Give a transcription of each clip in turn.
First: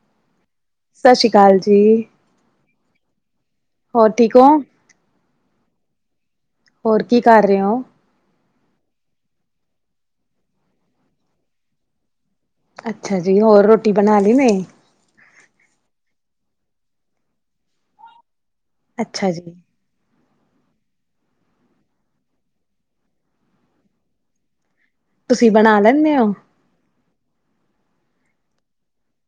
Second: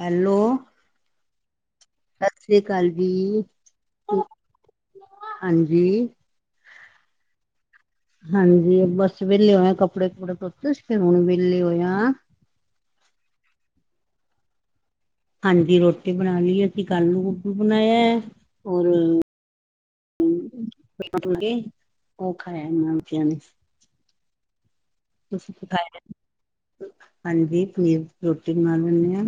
Hello. ਸਸ ਸ਼੍ਰੀੳ ਕਾਲ ਜੀ। ਸਸ ਸ੍ਰੀ ਕਾਲ ਜੀ। ਹੋਰ ਠੀਕ ਔ। ਹਾਂਜੀ। ਹੋਰ ਕੀ ਕਰ ਰਹੇ ਔ। ਹਾਂਜੀ ਬਸ ਵੇਲੇ ਹੋਏ ਆ ਕੱਪੜੇ-ਕੁੱਪੜੇ ਧੋਤੇ ਸੀ ਹੁਣ ਵੇਲੇ ਹੋਏ ਆ। ਅੱਛਾ ਜੀ ਹੋਰ ਰੋਟੀ ਬਣਾ ਲੀ ਨੇ। ਹਾਂਜੀ, ਰੋਟੀ ਬਣਾ ਲਈ ਏ ਅਸੀਂ ਆਲੂ ਗੋਭੀ ਬਣਾਇਆ ਔਰ ਅੱਛਾ ਜੀ, [unintelligible] ਉਹ ਖਾਇਆ ਇਨਾ ਬੱਚਿਆਂ ਨੇ। ਹ ਤੁਸੀਂ ਕੀ ਬਣਾ ਖਾਯਾ ਲੈਂਦੇ ਹੋ? ਅੱਜ ਹਾਂਜੀ, ਪਨੀਰ ਦੀ ਰੋਟੀ ਬਣਾ ਲੈਨੀ ਆ।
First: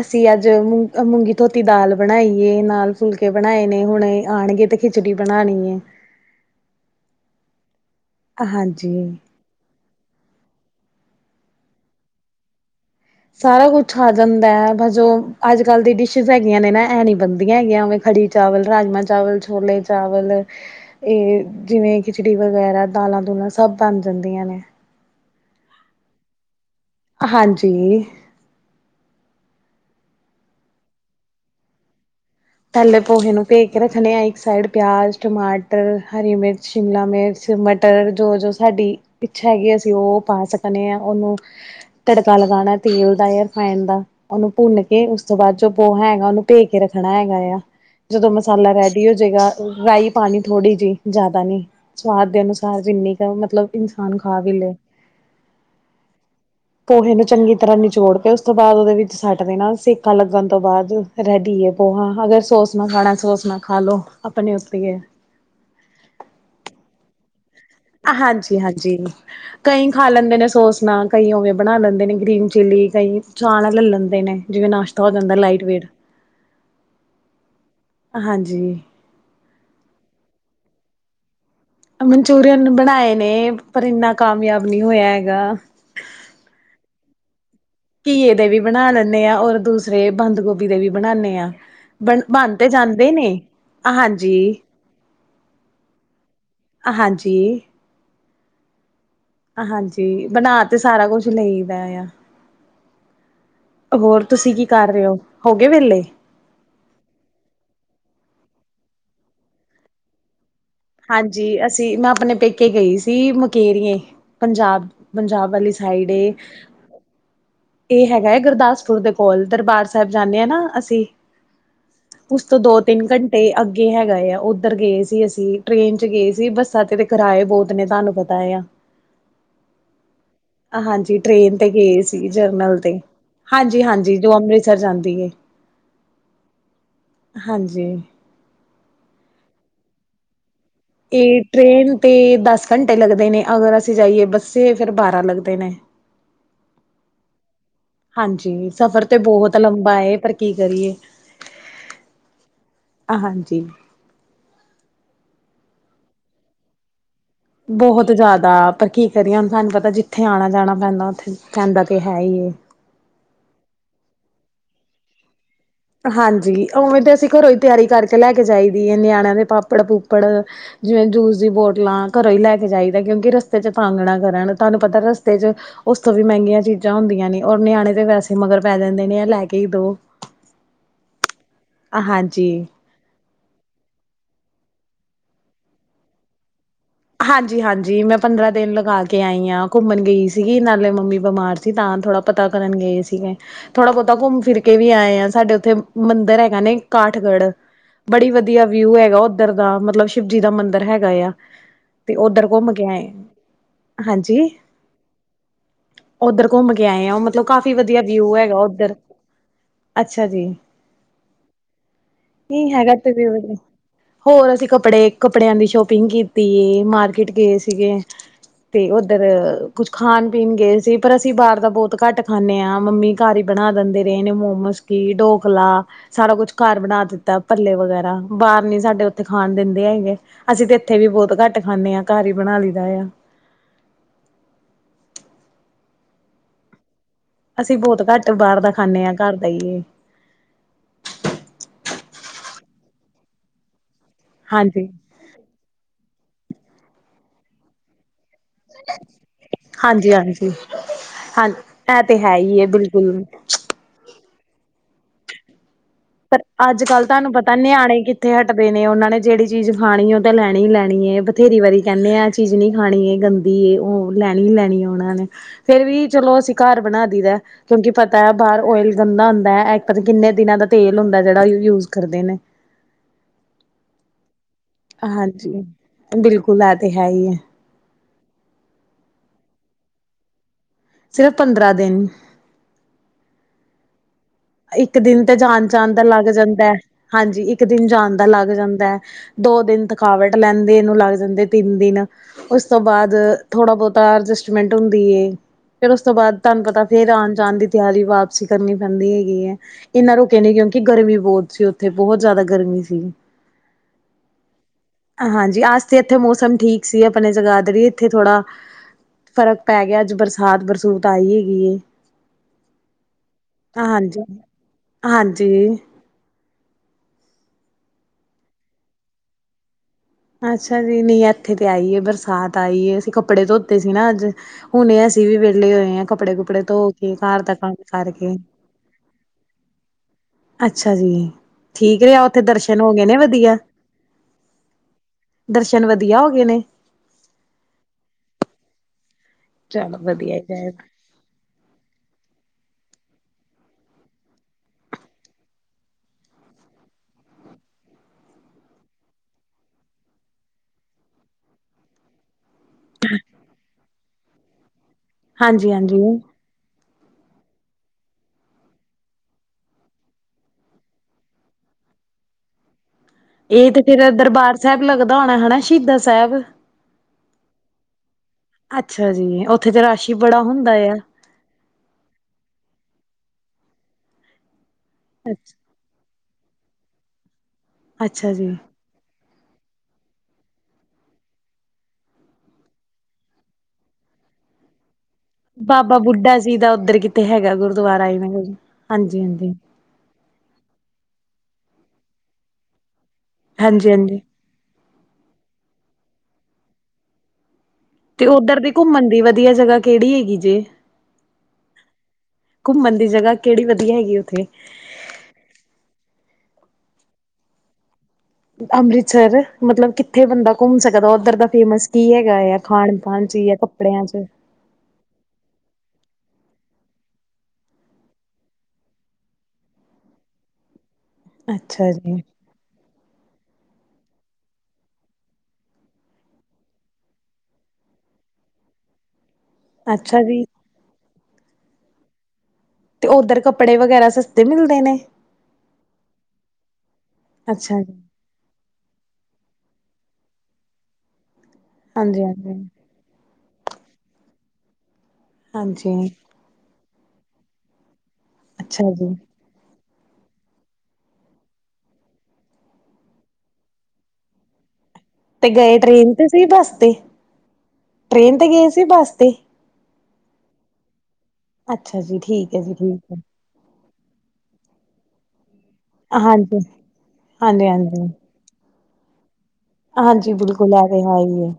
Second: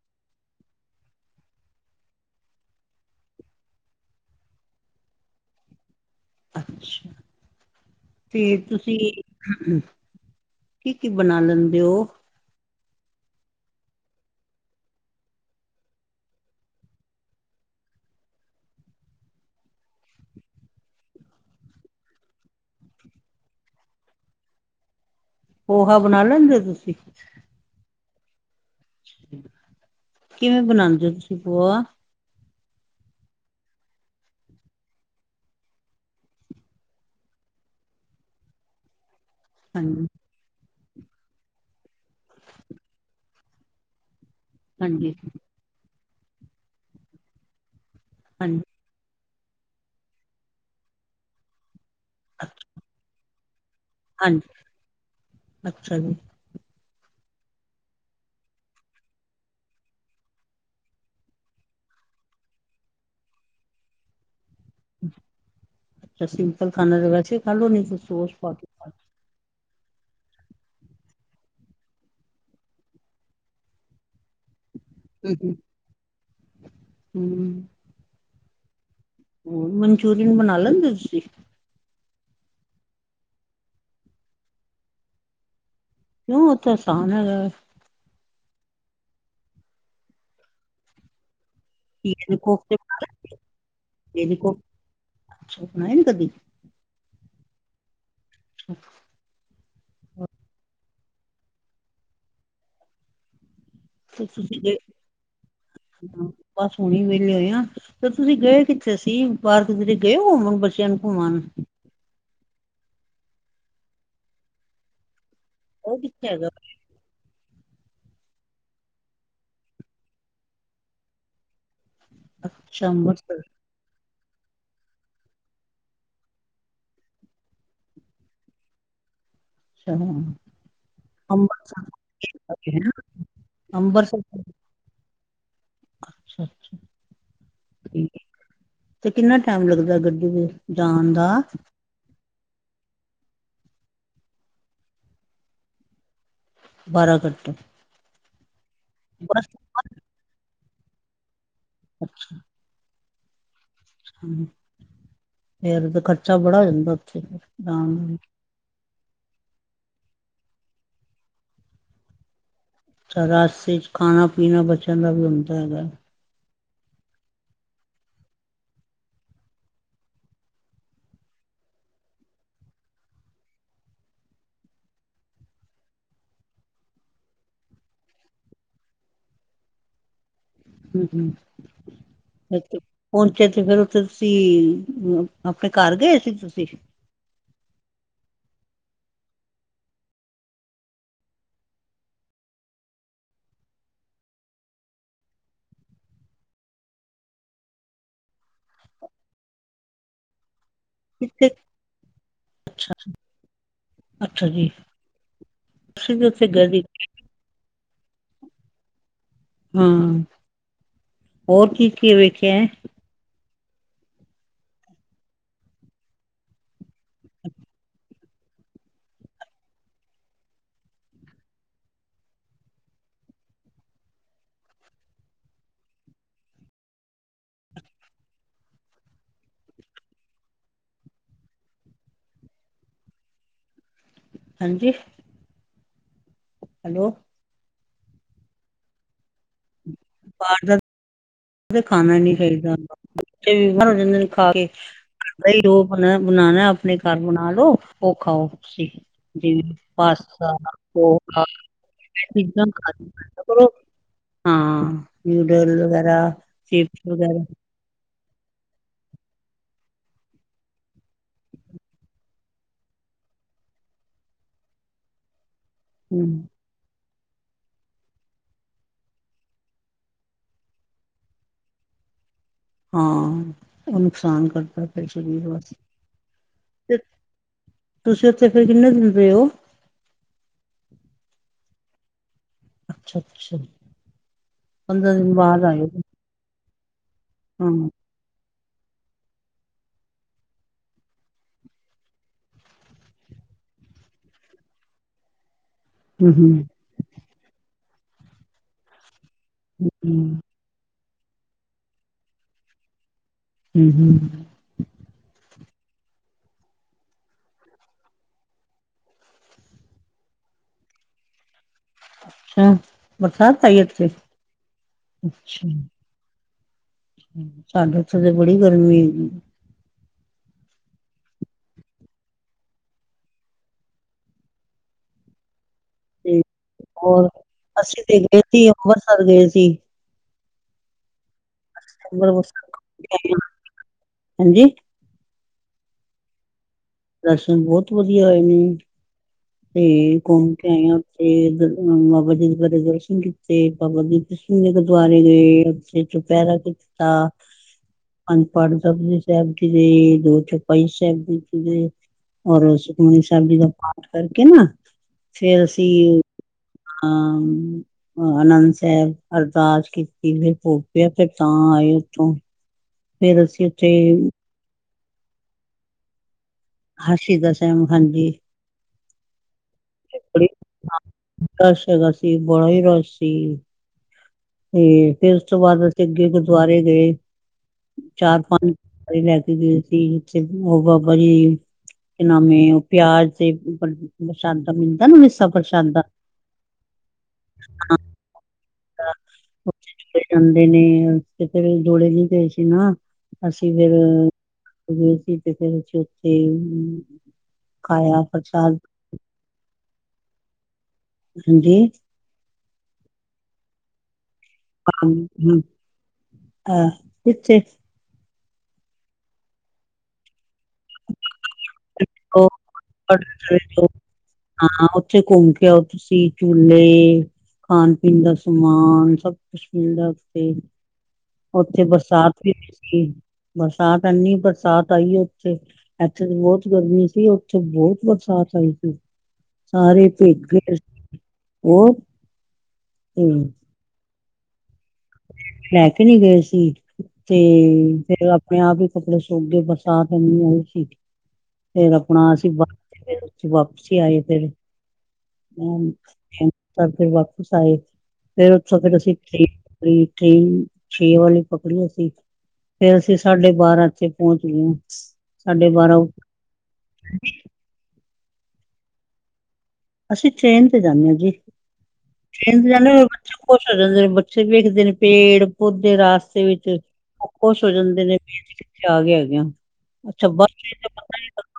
ਅਸੀਂ ਅੱਜ ਮ ਮੂੰਗੀ ਧੋਤੀ ਦਾਲ ਬਣਾਈ ਏ ਨਾਲ ਫੁਲਕੇ ਬਣਾਏ ਨੇ ਹੁਣੇ ਆਣਗੇ ਤੇ ਖਿਚੜੀ ਬਣਾਣੀ ਏ। ਅੱਛਾ, ਤੇ ਤੁਸੀਂ ਹਾਂਜੀ, ਕੀ-ਕੀ ਬਣਾ ਲੈਂਦੇ ਔ। ਸਾਰਾ ਕੁੱਛ ਆ ਜਾਂਦਾ, ਬਸ ਜੋ ਅੱਜ ਕੱਲ ਦੀ ਡਿਸ਼ਿਸ ਹੈਗੀਆ ਨੇ ਨਾ ਐ ਨੀ ਬਣਦੀਆਂ ਹੈਗੀਆ ਉਵੇਂ ਖੜੀ। ਚਾਵਲ, ਰਾਜਮਾਂ ਚਾਵਲ, ਛੋਲੇ ਚਾਵਲ ਏ ਜਿਵੇਂ ਖਿਚੜੀ ਵਗੈਰਾ, ਦਾਲਾ-ਦੁਲਾ ਸਭ ਬਣ ਜਾਂਦੀਆ ਨੇ। ਪੋਹਾ ਬਣਾ ਲੈਂਦੇ ਔ ਤੁਸੀਂ? ਹਾਂਜੀ। ਕਿਵੇਂ ਬਣਾਂਦੇ ਔ ਤੁਸੀਂ ਪੋਆ? ਪੈਲੇ ਪੋਹੇ ਨੂੰ ਪੈ ਕੇ ਰੱਖਣੇ ਆ, ਇੱਕ ਸਾਈਡ ਪਿਆਜ਼ ਟਮਾਟਰ, ਹਰੀ ਮਿਰਚ, ਸ਼ਿਮਲਾ ਮਿਰਚ, ਮ ਟਰ ਜੋ-ਜੋ ਸਾਡੀ ਇੱਛਾ ਹੈਗੀ ਅਸੀਂ ਹਾਂਜੀ, ਓ ਪਾ ਸਕਨੇ ਆ ਓਨੂੰ ਤੜਕਾ ਲਗਾਣਾ ਤੇਲ ਦਾ ਯਾ ਰੀਫਾਂਇਡ ਦਾ ਓਨੂੰ ਭੁੰਨ ਕੇ ਹਾਂਜੀ, ਉਸ ਤੋਂ ਬਾਅਦ ਜੋ ਪੋਹਾ ਹੈਗਾ, ਓਨੂੰ ਭੇ ਕੇ ਰੱਖਣਾ ਹੈਗਾ ਆ। ਜਿਦੋਂ ਹਾਂਜੀ, ਮਸਾਲਾ ਰੈਡੀ ਹੋ ਜਾਏਗਾ, ਰਾਈ ਪਾਣੀ ਥੋੜ੍ਹੀ ਜਿ ਜ਼ਿਆਦਾ ਨਈਂ। ਸਵਾਦ ਦੇ ਅਨੁਸਾਰ ਜਿੰਨੀ ਕੁ ਮਤਲਬ ਇੰਨਸਾਨ ਖਾ ਹਾਂਜੀ, ਵੀ ਦੇ। ਅੱਛਾ ਜੀ। ਪੋਹੇ ਨੂੰ ਚੰਗੀ ਤਰ੍ਹਾਂ ਨਿਚੋੜ ਕੇ, ਉਸ ਤੋਂ ਬਾਅਦ ਓਦੇ ਵਿੱਚ ਸੱਟ ਦੇਣਾ ਸੇਕਾ ਲੱਗਣ ਤੋਂ ਬਾਅਦ ਰੈਡੀ ਏ ਪੋਹਾ, ਅਗਰ ਸੌਸ ਨਾਲ ਖਾਣਾ, ਸੋਸ ਨਾਲ ਖਾ ਲੋ ਆਪਣੇ ਉਤੇ ਐ। ਤੇ ਸਿੰਪਲ ਖਾਣਾ ਤੇ ਵੈਸੇ ਈ ਖਾਲੇ ਨੇਂ ਆ ਹਾਂਜੀ, ਹਾਂਜੀ। ਕਈ ਖਾ ਲੈਂਦੇ ਨੇ ਸੋਸ ਨਾਲ ਕਈ ਓਵੇ ਬਣਾ ਲੈਂਦੇ ਨੇ ਗ੍ਰੀਨ ਚਿੱਲੀ। ਕਈ ਚਾਅ ਨਾਂ ਲੱਲ ਲੈਂਦੇ ਨੇ, ਜਿਵੇਂ ਨਾਸ਼ ਤਾ ਹੋ ਜਾਂਦਾ ਲਾਈਟ ਵੇਟ ਹਂ। ਹਾਂਜੀ। ਹਂ, ਮਨਚੂਰੀਅਨ ਬਣਾ ਲੈਂਦੇ ਤੁਸੀਂ? ਮਨਚੂਰੀਅਨ ਬਣਾਏ ਨੇਂ, ਪਰ ਇੰਨਾ ਕਾਮਯਾਬ ਨਈਂ ਹੋਇਆ ਹੈਗਾ। ਕਿਉਂ ਉ ਤੇ ਆਸਾਨ ਹੇਗਾ ਐ। ਘੀਏ ਦੇ ਵੀ ਬਣਾ ਲੈਂਣੇ ਆਂ, ਔਰ ਦੂਸਰੇ ਬੰਦ ਗੋਭੀ ਦੇ ਵੀ ਬਣਾਣੇ ਆਂ। ਬਣ ਘੀਏ ਦੇ ਬਣ ਤੇ ਕੋਫਤੇ ਬਣਾ ਜਾਂਦੇ ਨੇਂ। ਹਾਂਜੀ। ਤੁਸੀ ਬਣਾਏ ਨੇ ਕਦੀ? ਆ ਹਾਂਜੀ। [inaudible] ਹਾਂਜੀ, ਬਨਾ ਤੇ ਸਾਰਾ ਕੁਛ ਲਈ ਦਾ ਆ ਹੋਰ ਤੇ ਤੁਸੀਂ ਕੀ ਗਏ ਕਰੇ ਓ? ਹੋ ਗੇ ਵੇਲੇ ਬਸ ਹੁਣੇ ਵੇਲੇ ਹੋਏ ਆਂ ਤੇ ਤੁਸੀਂ ਗਏ ਕਿੱਥੇ ਸੀ, ਬਾਰ ਕਿਧਰੇ ਗਏ ਓ ਘੁੰਮਣ ਬਸ ਹਾਂਜੀ, ਅਸੀਂ ਮੈਂ ਆਪਣੇ ਪੇਕੇ ਗਈ ਸੀ। ਮੁਕੇਰੀਏ, ਪੰਜਾਬ ਪੰਜਾਬ ਵਾਲੀ ਉਹ ਸਾਈਡ ਕਿੱਥੇ ਏ ਹੈਗਾ ਇਹ ਹੈਗਾ ਐ ਗੁਰਦਾਸਪੁਰ ਦੇ ਕੋਲ, ਦਰਬਾਰ ਸਾਹਿਬ ਜਾਂਣੇ ਆਂ ਨਾਂ ਅਸੀਂ [inaudible] ਉਸ ਤੋਂ ਅੱਛਾ ਦੋ-ਤਿੰਨ ਅੰਮ੍ਰਿਤਸਰ ਕੰਟੇ ਅੱਗੇ ਹੈਗਾ ਆ, ਉੱਧਰ ਗਏ ਸੀ ਅਸੀਂ ਟ੍ਰੇਨ ਚ ਗੈ ਸੀ ਬੱਸਾਂ ਤੇ ਤੇ ਕਿਰਾਏ ਬੋਤ ਨੇ ਤਾਨੂੰ ਪਤਾ ਏ ਆ। ਅੱਛਾ। ਹਾਂਜੀ ਟ੍ਰੇਨ ਤੇ ਅੰਮ੍ਰਿਤਸਰ ਗੇ ਸੀ ਜਰਨਲ ਤੇ ਹਾਂਜੀ, ਹਾਂਜੀ ਅੰਮ੍ਰਿਤਸਰ ਜੋ ਅੱਛਾ ਅੰਮ੍ਰਿਤਸਰ ਜਾਂਦੀ ਏ ਅੱਛਾ। ਹਾਂਜੀ। ਠੀਕ ਤੇ ਕਿੰਨਾ ਟੈਮ ਲੱਗਦਾ ਗੱਡੀ ਤੇ ਐ ਟ੍ਰੇਨ ਤੇ ਦਸ ਕੰੰਟੇ ਲੱਗਦੇ ਨੇਂ, ਅਗਰ ਅਸੀਂ ਜਾਈਏ ਬੱਸੇ ਫਿਰ ਬਾਰਾਂ ਲੱਗਦੇ ਨੇਂ। ਬਾਰਾਂ ਘੰਟੇ। ਹਾਂਜੀ, ਸਫ਼ਰ ਤੇ ਬਸ ਬੋਤ ਲੰਬਾ ਏ ਪਰ ਕੀ ਕਰੀਏ ਅੱਛਾ ਅਆ ਹਾਂਜੀ ਹਂ, ਫੇਰ ਤੇ ਖਰਚਾ ਬੜਾ ਹੋ ਜਾਂਦਾ ਓੱਥੇ ਬੋਹਤ ਜ਼ਾਦਾ ਪਰ ਕੀ ਕਰੀਏ ਹੁਨ ਤਾਨੂੰ ਪਤਾ ਜਿੱਥੇ ਆਨਾ-ਜਾਨਾ ਪੈਂਦਾ ਉੱਥੇ ਪੈਦਾਂ ਤੇ ਹੈ ਈ ਏ ਤਾਂ ਰਸਤੇ ਚ ਖਾਨਾ-ਪੀਨਾ ਬੱਚਿਆਂ ਦਾ ਵੀ ਹੁੰਦਾ ਹੈਗਾ ਹਾਂਜੀ। ਉਵੇਂ ਤੇ ਅਸੀਂ ਕਰੋਂ ਈ ਤਿਆਰੀ ਕਰਕੇ ਲੈ ਕੇ ਜਾਈ ਦੀਏ ਨਿਆਨਿਆਂ ਦੇ ਪਾਪੜ-ਪੂਪੜ ਜਿਵੇਂ ਜੂਸ ਦੀ ਬੋਟਲਾਂ ਘਰੋਂ ਈ ਲੈ ਕੇ ਜਾਈਦਾ ਕਿਉਂਕਿ ਰਸਤੇ ਚ ਤੰਗ ਨਾਂ ਕਰਨ ਤਾਨੂੰ ਪਤਾ ਰਸਤੇ ਚ ਉਸ ਤੋਂ ਵੀ ਮਹੰਗੀਆਂ ਚੀਜ਼ਾਂ ਹੁੰਦੀਆਂ ਨੇ ਔਰ ਨਿਆਨੇ ਤੇ ਵੈਸੇ ਮਗਰ ਪੈ ਜਾਂਦੇ ਨੇ ਲੈ ਕੇ ਈ ਦੋ ਹੂ ਹੂ ਹਾਂਜੀ। ਪਹੁੰਚੇ ਤੇ ਫੇਰ ਉੱਥੇ, ਤੁਸੀਂ ਆਪਨੇ ਘਾਰ ਗਏ ਸੀ ਤੁਸੀਂ ਹਾਂਜੀ ਹਾਂਜੀ ਮੈਂ ਪੰਦਰਾਂ ਦਿਨ ਲਗਾ ਕੇ ਆਈ ਹਾਂ ਘੁੰਮਣ ਗਈ ਸੀਗੀ ਨਾਲੇ ਮੰਮੀ ਬਿਮਾਰ ਸੀ ਅਸੀ ਤਾਂ ਥੋੜ੍ਹਾ ਪਤਾ ਕਰਨ ਗਏ ਸੀਗੇ ਥੋੜ੍ਹਾ ਬਹੁਤਾ ਘੁੰਮ ਫਿਰ ਕੇ ਵੀ ਆਏ ਆ ਸਾਡੇ ਉੱਥੇ ਮੰਦਿਰ ਹੈਗਾ ਨੇ ਕਾਠਗੜ੍ਹ ਬੜੀ ਵਧੀਆ ਵਿਊ ਹੈਗਾ ਉੱਧਰ ਦਾ, ਮਤਲਬ ਸ਼ਿਵ ਜੀ ਦਾ ਮੰਦਿਰ ਹੈਗਾ ਆ। ਕਿੱਥੇ ਤੇ ਓਧਰ ਘੁੰਮ ਕੇ ਆਏ ਹਾਂਜੀ ਅੱਛਾ ਜੀ ਅਸੀਂ ਵੀ ਉੱਥੇ ਉੱਧਰ ਗਏ ਘੁੰਮ ਸੀ ਕੇ ਆਏ ਆ ਉ ਮਤਲਬ ਕਾਫ਼ੀ ਵਧੀਆ ਵਿਊ ਹੈਗਾ ਉੱਧਰ ਹਾਂ ਅੱਛਾ ਜੀ ਹੋਰ ਕੀ ਕੀ ਵੇਖਿਆ ਨਹੀਂ ਹੋਰ ਅਸੀਂ ਕੱਪੜੇ ਕੱਪੜਿਆਂ ਦੀ ਸ਼ੋਪਿੰਗ ਕੀਤੀ ਏ ਮਾਰਕੀਟ ਗਯੇ ਸੀਗੇ ਤੇ ਉੱਧਰ ਕੁਛ ਖਾਣ ਪੀਣ ਗਏ ਸੀ ਪਰ ਅਸੀਂ ਬਾਹਰ ਤਾਂ ਬਹੁਤ ਘੱਟ ਖਾਂਨੇ ਆਂ ਮੰਮੀ ਘਾਰ ਈ ਬਣਾ ਦਿੰਦੇ ਨੇ, ਏਨੇ ਮੋਮੋਸ ਕੀ ਢੋਕਲਾ ਸਾਰਾ ਕੁਛ ਘਾਰ ਬਣਾ ਦਿੱਤਾ ਭੱਲੇ ਵਗੈਰਾ, ਬਾਹਰ ਨੀ ਸਾਡੇ ਉੱਥੇ ਖਾਣ ਦਿੰਦੇ ਹੈਗੇ ਅਸੀਂ ਤੇ ਇੱਥੇ ਵੀ ਬਹੁਤ ਕੱਟ ਖਾਂਨੇ ਆਂ, ਘਰ ਹੀ ਬਣਾ ਲਈ ਦਾ ਆ ਹਾਂਜੀ ਹੈਲੋ ਅਸੀਂ ਬਹੁਤ ਘਟ ਬਾਹਰ ਦਾ ਖਾਂਨੇ ਆਂ ਘਾਰ ਦਾ ਹੀ ਬਾਹਰ ਦਾ ਤਾਂ ਖਾਣਾ ਹੀ ਨੀ ਚਾਹੀਦਾ, ਕਈ ਵਾਰੀ ਬਿਮਾਰ ਹੋ ਜਾਂਦੇ ਨੇ ਖਾ ਕੇ ਹਾਂਜੀ ਨਈ ਜੋ ਬਨਾ ਬਣਾਣਾ ਐ, ਆਪਨੇ ਘਾਰ ਬਣਾ ਲੋ ਉਹ ਖਾਓ ਤੁਸੀਂ ਜਿਵੇਂ ਹਾਂਜੀ ਹਾਂਜੀ ਪਾਸਤਾ ਉਹ ਖਾ ਹਾਂ ਇਹ ਤੇ ਹੈ ਹੀ ਹੈ ਬਿਲਕੁਲ [inaudible] ਪਰ ਚਿਪਸ ਅੱਜ-ਕੱਲ੍ਹ ਤੁਹਾਨੂੰ ਵਗੈਰਾ ਪਤਾ ਨਿਆਣੇ ਕਿ ਕਿੱਥੇ ਹਟਦੇ ਨੇ, ਉਹਨਾਂ ਨੇ ਜਿਹੜੀ ਚੀਜ਼ ਖਾਣੀ ਐ ਉਹ ਤਾਂ ਲੈਣੀ ਹੀ ਲੈਣੀ ਏ ਬਥੇਰੀ ਵਾਰੀ ਕਹਿੰਨੇ ਆ ਏ ਚੀਜ਼ ਨੀ ਖਾਣੀ, ਏ ਗੰਦੀ ਏ ਉਹ ਲੈਣੀ ਲੈਣੀ ਏ ਉਹਨਾ ਨੇ, ਫੇਰ ਵੀ ਹੂੰ ਚਲੋ ਅਸੀ ਘਰ ਬਣਾ ਦੇਈ ਦਾ, ਕਿਉਂਕਿ ਪਤਾ ਐ ਬਾਹਰ ਓਇਲ ਗੰਦਾ ਹੁੰਦੈ ਐ ਪਤਾ ਕਿੰਨੇ ਦਿਨਾਂ ਦਾ ਤੇਲ ਹੁੰਦਾ ਜਿਹੜਾ ਯੂਜ ਕਰਦੇ ਨੇ। ਹਾਂ ਉਹ ਨੁਕਸਾਨ ਕਰਦਾ ਫਿਰ ਸਰੀਰ ਹਾਂਜੀ ਵਾਸਤੇ ਬਿਲਕੁਲ ਐ ਤੇ ਹੈ ਹੀ ਐ। ਤੁਸੀਂ ਉੱਥੇ ਫੇਰ ਕਿੰਨੇ ਦਿਨ ਰਹੇ ਓ? ਸਿਰਫ ਪੰਦਰਾਂ ਦਿਨ। ਅੱਛਾ-ਅੱਛਾ। ਇੱਕ ਦਿਨ ਤੇ ਜਾਣ ਜਾਣ ਦਾ ਲੱਗ ਜਾਂਦਾ ਐ, ਹਾਂਜੀ ਇੱਕ ਹਾਂ ਦਿਨ ਜਾਣ ਦਾ ਲੱਗ ਜਾਂਦਾ, ਦੋ ਦਿਨ ਥਕਾਵਟ ਲੈਂਦੀ ਨੂੰ ਲੱਗ ਜਾਂਦੇ ਤਿੰਨ ਦਿਨ ਉਸ ਤੋਂ ਬਾਅਦ ਥੋੜ੍ਹਾ ਬਹੁਤਾ ਅਡਜਸਟਮੈਂਟ ਹੁੰਦੀ ਏ। ਫੇਰ ਉਸ ਤੋਂ ਹੂੰ ਬਾਅਦ ਹੂੰ ਤੁਹਾਨੂੰ ਪਤਾ ਫੇਰ ਆਣ-ਜਾਣ ਦੀ ਤਿਆਰੀ ਵਾਪਸੀ ਕਰਨੀ ਪੈਂਦੀ ਹੈਗੀ ਐ। ਇੰਨਾ ਹੂੰ ਰੁਕੇ ਨੀ ਕਿਉਂਕਿ ਗਰਮੀ ਬਹੁਤ ਸੀ ਉੱਥੇ, ਬਹੁਤ ਜ਼ਿਆਦਾ ਗਰਮੀ ਸੀ ਗੀ। ਹੂ ਹੂ ਹਾਂਜੀ ਆਜ ਤੇ ਇੱਥੇ ਮੌਸਮ ਠੀਕ ਸੀ ਆਪਣੇ ਜਗਾਦਰੀ, ਇੱਥੇ ਥੋੜਾ ਫਰਕ ਪੈ ਗਿਆ ਅੱਜ ਬਰਸਾਤ-ਬਰਸੂਤ ਆਈ ਹੈਗੀ ਏ। ਅੱਛਾ, ਬਰਸਾਤ ਆਈ ਇੱਥੇ? ਹਾਂਜੀ ਹਾਂਜੀ। ਅੱਛਾ ਸਾਡੇ ਉੱਥੇ ਤੇ ਬੜੀ ਗਰਮੀ ਹੈਗੀ। ਅੱਛਾ ਜੀ ਨਹੀਂ ਇੱਥੇ ਤੇ ਆਈਏ ਬਰਸਾਤ ਆਈ ਏ ਅਸੀਂ ਕੱਪੜੇ ਧੋਤੇ ਸੀ ਨਾ ਅੱਜ। ਹੁਣੇ ਅਸੀਂ ਵੀ ਵਿਹਲੇ ਹੋਏ ਆ ਤੇ ਕੱਪੜੇ-ਕੁੱਪੜੇ ਧੋ ਕੇ ਹੋਰ ਘਰ ਦਾ ਕੰਮ ਅਸੀਂ ਤੇ ਕਰਕੇ। ਗਏ ਸੀ ਅੰਮ੍ਰਿਤਸਰ ਗਏ ਸੀ। ਅੱਛਾ ਜੀ ਠੀਕ ਰਿਹਾ ਉੱਥੇ ਦਰਸ਼ਨ ਹੋ ਗਏ ਨੇ ਅੰਮ੍ਰਿਤਸਰ ਵਧੀਆ? ਹਾਂਜੀ ਦਰਸ਼ਨ ਵਧੀਆ ਹੋ ਗਏ ਨੇ? ਦਰਸ਼ਨ ਬੋਤ ਵਧੀਆ ਹੋਏ ਨੇ, ਤੇ ਚਲੋ ਵਧੀਆ ਹੀ ਘੁੰਮ ਕੇ ਚਾਹੀਦਾ। ਆਏ ਹਾਂ ਓ ਥੇ ਬਾਬਾ ਦੀਪ ਬਾਰੇ ਦਰਸ਼ਨ ਕੀਤੇ ਬਾਬਾ ਦੀਪ ਸਿੰਘ ਦੇ ਗੁਰਦੁਆਰੇ ਗਏ। ਉਥੇ ਚੁਪਹਿਰਾ ਕੀਤਾ। ਪੰਜ ਪਾਠ ਜਪੁਜੀ ਸਾਹਿਬ ਜੀ ਦੇ, ਦੋ ਚੌਪਈ ਸਾਹਿਬ ਜੀ ਕਿਤੀ ਏ। ਔਰ ਸੁਖਮਨੀ ਸਾਹਿਬ ਜੀ ਦਾ ਪਾਠ ਕਰਕੇ ਨਾ, ਫੇਰ ਹਾਂਜੀ ਹਾਂਜੀ ਅਸੀਂ ਹੂੰ। ਆਨੰਦ ਸਾਹਿਬ ਅਰਦਾਸ ਕੀਤੀ ਫੇਰ ਭੋਗ ਪਿਆ ਫੇਰ ਤਾਂ ਆਏ ਉੱਥੋਂ। ਫਿਰ ਅਸੀਂ ਇਹ ਤੇ ਉੱਥੇ ਫੇਰ ਦਰਬਾਰ ਸਾਹਿਬ ਲੱਗਦਾ ਹੋਣਾ ਹ ਨਾ, ਸ਼ਹੀਦਾਂ ਸਾਹਿਬ। ਹਾਂ ਸ਼ਹੀਦਾਂ ਸਾਹਿਬ ਹਾਂਜੀ। ਅੱਛਾ ਜੀ, ਉੱਥੇ ਤੇ ਰਸ਼ ਹੀ ਬੜਾ ਬੜੀ ਹੁੰਦਾ ਏ ਆ। ਰਸ਼ ਹੈ ਗਾ ਸੀ ਬੜਾ ਈ ਰਸ਼ ਸੀ। ਤੇ ਫੇਰ ਉਸ ਤੋਂ ਬਾਅਦ ਅਸੀਂ ਅੱਗੇ ਗੁਰਦੁਆਰੇ ਗਏ, ਅੱਛਾ ਜੀ ਚਾਰ-ਪੰਜ ਲੈ ਕੇ ਗਏ ਸੀ ਉੱਥੇ ਉਹ ਬਾਬਾ ਜੀ। ਕੀ ਨਾਮ ਏ ਉਹ ਪਿਆਜ ਤੇ ਪਰ ਪਰਸ਼ਾਦਾ ਮਿਲਦਾ ਨੀ ਓਸ ਬਾਬਾ ਬੁੱਢਾ ਜੀ ਦਾ ਉੱਧਰ ਕਿਤੇ ਹੈਗਾ ਗੁਰਦੁਆਰਾ ਇਨਾ ਦੇ ਵੀ ਹਾਂਜੀ- ਹਾਂਜੀ। ਜਾਂਦੇ ਨੇ ਤੇ ਪਹਿਲੇ ਜੋੜੇ ਚ ਗਏ ਸੀ ਨਾ, ਅਸੀਂ ਹਾਂਜੀ ਫੇਰ ਹਾਂਜੀ ਗਏ ਸੀ ਤੇ ਫੇਰ ਉਥੇ-ਉਥੇ ਤੇ ਉਧਰ ਦੀ ਘੁੰਮਣ ਦੀ ਵਧੀਆ ਜਗਾ ਕਿਹੜੀ ਹੈਗੀ ਜੇ? ਹਾਂਜੀ। ਘੁੰਮਣ ਦੀ ਜਗਾ ਕਿਹੜੀ ਵਧੀਆ ਹੈਗੀ ਉੱਥੇ? ਅ ਅ ਹ ਐ ਕਿੱਥੇ? ਅੰਮ੍ਰਿਤਸਰ ਮਤਲਬ ਕਿੱਥੇ ਬੰਦਾ ਘੁੰਮ ਸਕਦਾ ਉੱਧਰ ਦਾ ਫੇਮਸ ਕੀ ਹੈਗਾ ਉਹ ਆ ਖਾਣ ਪਾਣ ਚ ਜਾਂ ਕਰੇ ਜੋ, ਕੱਪੜਿਆਂ ਚ। ਹਾਂ ਉੱਥੇ ਘੁੰਮ ਕੇ ਆਓ ਤੁਸੀਂ ਝੂਲੇ। ਖਾਣ- ਪੀਣ ਦਾ ਸਮਾਨ ਸਭ ਕੁਛ ਮਿਲਦਾ ਉੱਥੇ। ਉੱਥੇ ਅੱਛਾ ਜੀ, ਬਰਸਾਤ ਵੀ ਐਨੀ ਬਰਸਾਤ ਐਏਨੀ ਬਰਸਾਤ ਆਈ ਆ ਉੱਥੇ। ਇੱਥੇ ਤੇ ਬੋਤ ਗਰਮੀ ਸੀ ਉੱਥੇ ਬਹੋਤ ਬਰਸਾਤ ਆਈ ਸੀ। ਸਾਰੇ ਅੱਛਾ ਜੀ ਭਿਗ ਗਏ, ਉਰ। ਤੇ ਉੱਧਰ ਕੱਪੜੇ ਵਗੈਰਾ ਸਸਤੇ ਮਿਲਦੇ ਨੇ। ਲੈ ਕੇ ਨੀ ਗਏ ਸੀ, ਤੇ ਅੱਛਾ ਜੀ, ਫੇਰ ਆ- ਆਪਣੇ ਆਪ ਹੀ ਕੱਪੜੇ ਸੋਕ ਗਏ ਬਰਸਾਤ ਇਨੀ ਆਈ ਸੀ, ਫੇਰ ਹਾਂਜੀ ਆਪਣਾ ਅਸੀਂ - ਹਾਂਜੀ, ਫ ਵਾਪਸੀ ਆਏ ਫਰੇ, ਹੁਣ ਹਾਂਜੀ ਤਾਂ ਫੇਰ ਵਾਪਿਸ ਆਏ, ਫੇਰ ਉਥੋਂ ਅੱਛਾ ਫੇਰ ਅਸੀਂ ਜੀ। ਟਰੇਨ ਫੜੀ। ਟਰੇਨ ਛੇ ਆਲੀ ਪਕੜੀ ਅਸੀ। ਫੇਰ ਅਸੀਂ ਸਾਡੇ ਬਾਰਾਂ ਉਥੇ ਪਹੁੰਚ ਗਏ। ਤੇ ਸਾਢੇ ਗਏ ਬਾਰਾਂ ਟ੍ਰੇਨ ਤੇ ਸੀ ਬੱਸ ਤੇ, ਟ੍ਰੇਨ ਤੇ ਗਏ ਸੀ ਬੱਸ ਤੇ? ਅਸੀਂ ਟ੍ਰੇਨ ਤੇ ਜਾਂਦੇ ਹਾਂ ਜੀ। ਅੱਛਾ ਜੀ ਠੀਕ ਹੈ ਇੰਝ ਜੀ ਨਾਲ ਨਾ ਠੀਕ ਹੈ। ਬੱਚੇ ਖੁਸ਼ ਹੋ ਜਾਂਦੇ ਨੇ ਬੱਚੇ ਵੇਖਦੇ ਨੇ ਪੇੜ- ਪੌਧੇ ਰਸਤੇ ਹਾਂਜੀ। ਵਿੱਚ, ਉਹ ਖੁਸ਼ ਹਾਂਜੀ ਹੋ ਜਾਂਦੇ ਹਾਂਜੀ, ਨੇ। ਕਿੱਥੇ ਆ ਗਏ ਹੈਗੇ ਆ, ਅੱਛਾ ਹਾਂਜੀ ਬਸ ਬਿਲਕੁਲ ਵਿੱਚ ਤੇ ਇਹ ਹੈ ਪਤਾ ਹੀ ਲੱਗਾ। ਹੈ,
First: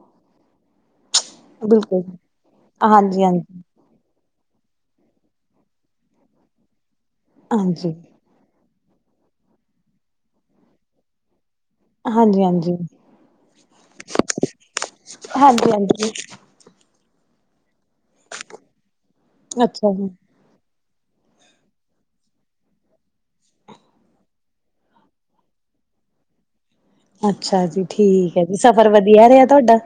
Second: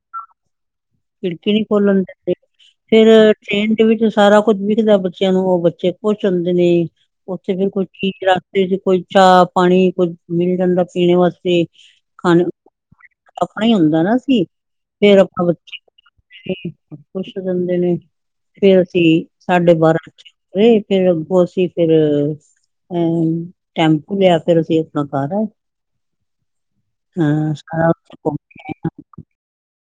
ਖਿੜਕੀ ਨੀ ਖੋਲਣ ਬਿਲਕੁਲ। ਦਿੰਦੇ ਹਾਂਜੀ ਫੇਰ ਹਾਂਜੀ ਟ੍ਰੇਨ ਵਿੱਚ ਸਾਰਾ ਕੁੱਝ ਵਿਖਦਾ ਬੱਚਿਆਂ ਨੂੰ ਉਹ ਬੱਚੇ ਖੁਸ਼ ਹੁੰਦੇ ਨੇ ਉੱਥੇ ਫੇਰ ਕੋਈ ਹਾਂਜੀ ਚੀਜ ਰੱਖ ਕੋਈ ਚਾਹ ਪਾਣੀ ਕੋਝ ਮਿਲ ਜਾਂਦਾ ਪੀਣ ਵਾਸਤੇ ਹਾਂਜੀ ਖਾਣੇ ਹਾਂਜੀ ਆਪਣਾ ਹੀ ਹੁੰਦਾ ਨਾ ਸੀ ਫੇਰ ਆਪਣਾ ਹਾਂਜੀ ਹਾਂਜੀ ਪੁੱਛ ਦਿੰਦੇ ਨੇ ਫੇਰ ਅਸੀਂ ਸਾਡੇ ਅੱਛਾ ਜੀ ਬਾਰਾਂ ਰ ਫੇਰ ਉਸੀ ਫਿਰ ਅਹ ਟੈਂਪੂ ਲਿਆ ਫਿਰ ਅਸੀਂ ਆਪਣਾ ਕਾਰ ਆ ਅੱਛਾ ਜੀ ਠੀਕ ਹੈ ਜੀ ਸਫ਼ਰ ਵਧੀਆ ਰਿਹਾ ਤੁਹਾਡਾ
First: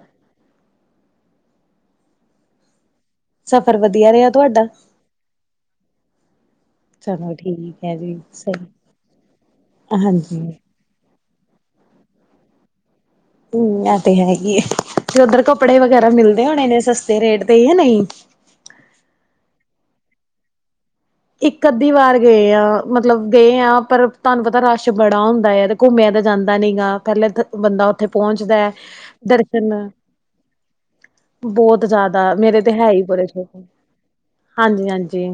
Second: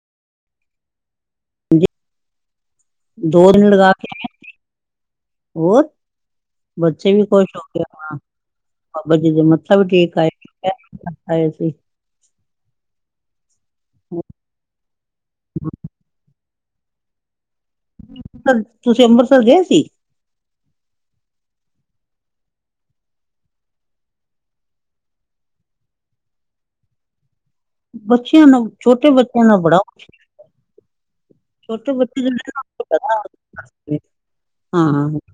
ਦੋ ਦਿਨ ਸਫ਼ਰ ਲਗਾ ਕੇ ਵਧੀਆ ਆਏ ਰਿਹਾ ਅਸੀਂ ਤੁਹਾਡਾ ਹੋਰ ਬੱਚੇ ਵੀ ਚਲੋ ਖੁਸ਼ ਹੋ ਗਏ ਠੀਕ ਹੈ ਹਾਂ ਜੀ ਸਹੀ ਬਾਬਾ ਜੀ ਦੇ ਮੱਥਾ ਵੀ ਟੇਕ ਆਏ ਹਾਂਜੀ ਆਏ ਸੀ ਹੂੰ ਐ ਤੇ ਹੈ ਈ ਏ ਤੇ ਉਧਰ ਕੱਪੜੇ ਵਗੈਰਾ ਮਿਲਦੇ ਹੋਣੇ ਨੇ ਸਸਤੇ ਰੇਟ ਤੇ ਹੀ ਹੈ ਨਹੀਂ ਤੁਸੀਂ ਅੰਬਰਸਰ ਗਏ ਸੀ ਇੱਕ ਅੱਧੀ ਵਾਰ ਗਏ ਆ ਮਤਲਬ ਗਏ ਆ ਪਰ ਤੁਹਾਨੂੰ ਪਤਾ ਰਸ਼ ਬੜਾ ਹੁੰਦਾ ਹੈ ਘੁੰਮਿਆ ਤਾਂ ਜਾਂਦਾ ਨੀ ਗਾ ਪਹਿਲਾਂ ਬੰਦਾ ਉੱਥੇ ਬੱਚਿਆਂ ਪਹੁੰਚਦਾ ਨਾਲ ਹੈ ਛੋਟੇ ਬੱਚਿਆਂ ਨਾਲ ਬੜਾ ਦਰਸ਼ਨ ਬਹੁਤ ਛੋਟੇ ਬੱਚੇ ਜ਼ਿਆਦਾ ਜਿਹੜੇ ਮੇਰੇ ਨਾ ਤੇ ਹੈ ਹੀ ਬੜਾ ਬੜੇ ਹਾਂਜੀ ਹਾਂ ਹਾਂਜੀ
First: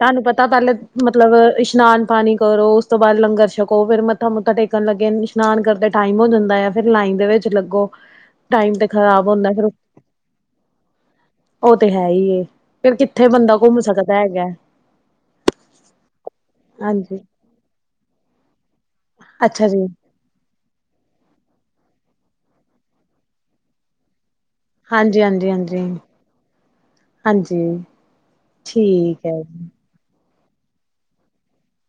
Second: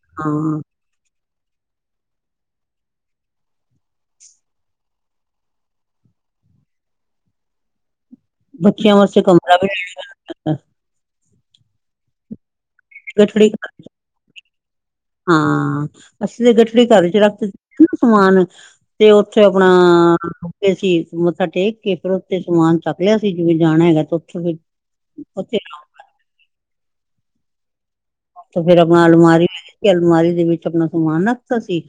ਤੁਹਾਨੂੰ ਪਤਾ ਹਾਂ ਪਹਿਲੇ ਮਤਲਬ ਇਸ਼ਨਾਨ ਪਾਣੀ ਕਰੋ ਉਸ ਤੋਂ ਬਾਅਦ ਲੰਗਰ ਛਕੋ ਫੇਰ ਮੱਥਾ ਮੁਥਾ ਟੇਕਣ ਲੱਗੇ ਸਸ਼ਨਾਨ ਕਰਦੇ ਟਾਈਮ ਹੋ ਜਾਂਦਾ ਆ ਫਿਰ ਲਾਈਨ ਦੇ ਵਿੱਚ ਲੱਗੋ ਟਾਈਮ ਤੇ ਬੱਚਿਆਂ ਵਾਸਤੇ ਖ਼ਰਾਬ ਹੁੰਦਾ ਕਮਰਾ ਫਿਰ ਵੀ ਉਹ ਤੇ ਹੈ ਹੀ ਫਿਰ ਕਿੱਥੇ ਗਠੜੀ ਬੰਦਾ ਘੁੰਮ ਸਕਦਾ ਹੈਗਾ ਹਾਂ ਅਸੀਂ ਤੇ ਗਠੜੀ ਘਰ ਚ ਹਾਂਜੀ ਰੱਖ ਦਿੱਤੀ ਸੀ ਨਾ ਸਮਾਨ ਤੇ ਉੱਥੇ ਅੱਛਾ ਆਪਣਾ ਜੀ ਅਸੀਂ ਮੱਥਾ ਟੇਕ ਕੇ ਫੇਰ ਉੱਥੇ ਸਮਾਨ ਚੱਕ ਲਿਆ ਸੀ ਜਿਵੇਂ ਜਾਣਾ ਹੈਗਾ ਤੇ ਉੱਥੇ ਫਿਰ ਹਾਂਜੀ ਹਾਂਜੀ ਉੱਥੇ ਹਾਂਜੀ ਹਾਂਜੀ ਫੇਰ ਆਪਣਾ ਠੀਕ ਹੈ ਅਲਮਾਰੀ ਜੀ ਕਿ ਅਲਮਾਰੀ ਦੇ ਵਿੱਚ ਆਪਣਾ ਸਮਾਨ ਰੱਖਤਾ ਸੀ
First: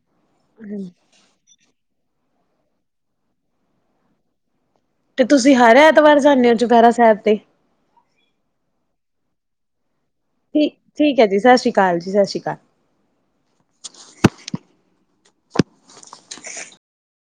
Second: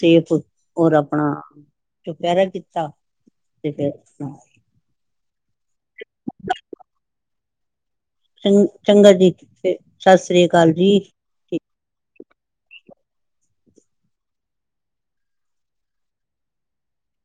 ਸੇਫ ਔਰ ਆਪਣਾ ਚੁਪਹਿਰਾ ਕੀਤਾ ਤੇ ਫੇਰ ਆਪਣਾ ਤੇ ਤੁਸੀਂ ਹਰ ਐਤਵਾਰ ਜਾਂਦੇ ਹੋ ਚੁਪਹਿਰਾ ਸਾਹਿਬ ਤੇ ਚੰ ਚੰਗਾ ਜੀ ਫੇ ਸਤਿ ਸ੍ਰੀ ਅਕਾਲ ਠੀਕ ਜੀ ਸਤਿ ਠੀਕ ਸ੍ਰੀ ਅਕਾਲ ਕਾਲ ਜੀ ਸਤ ਸ਼੍ਰੀ ਅਕਾਲ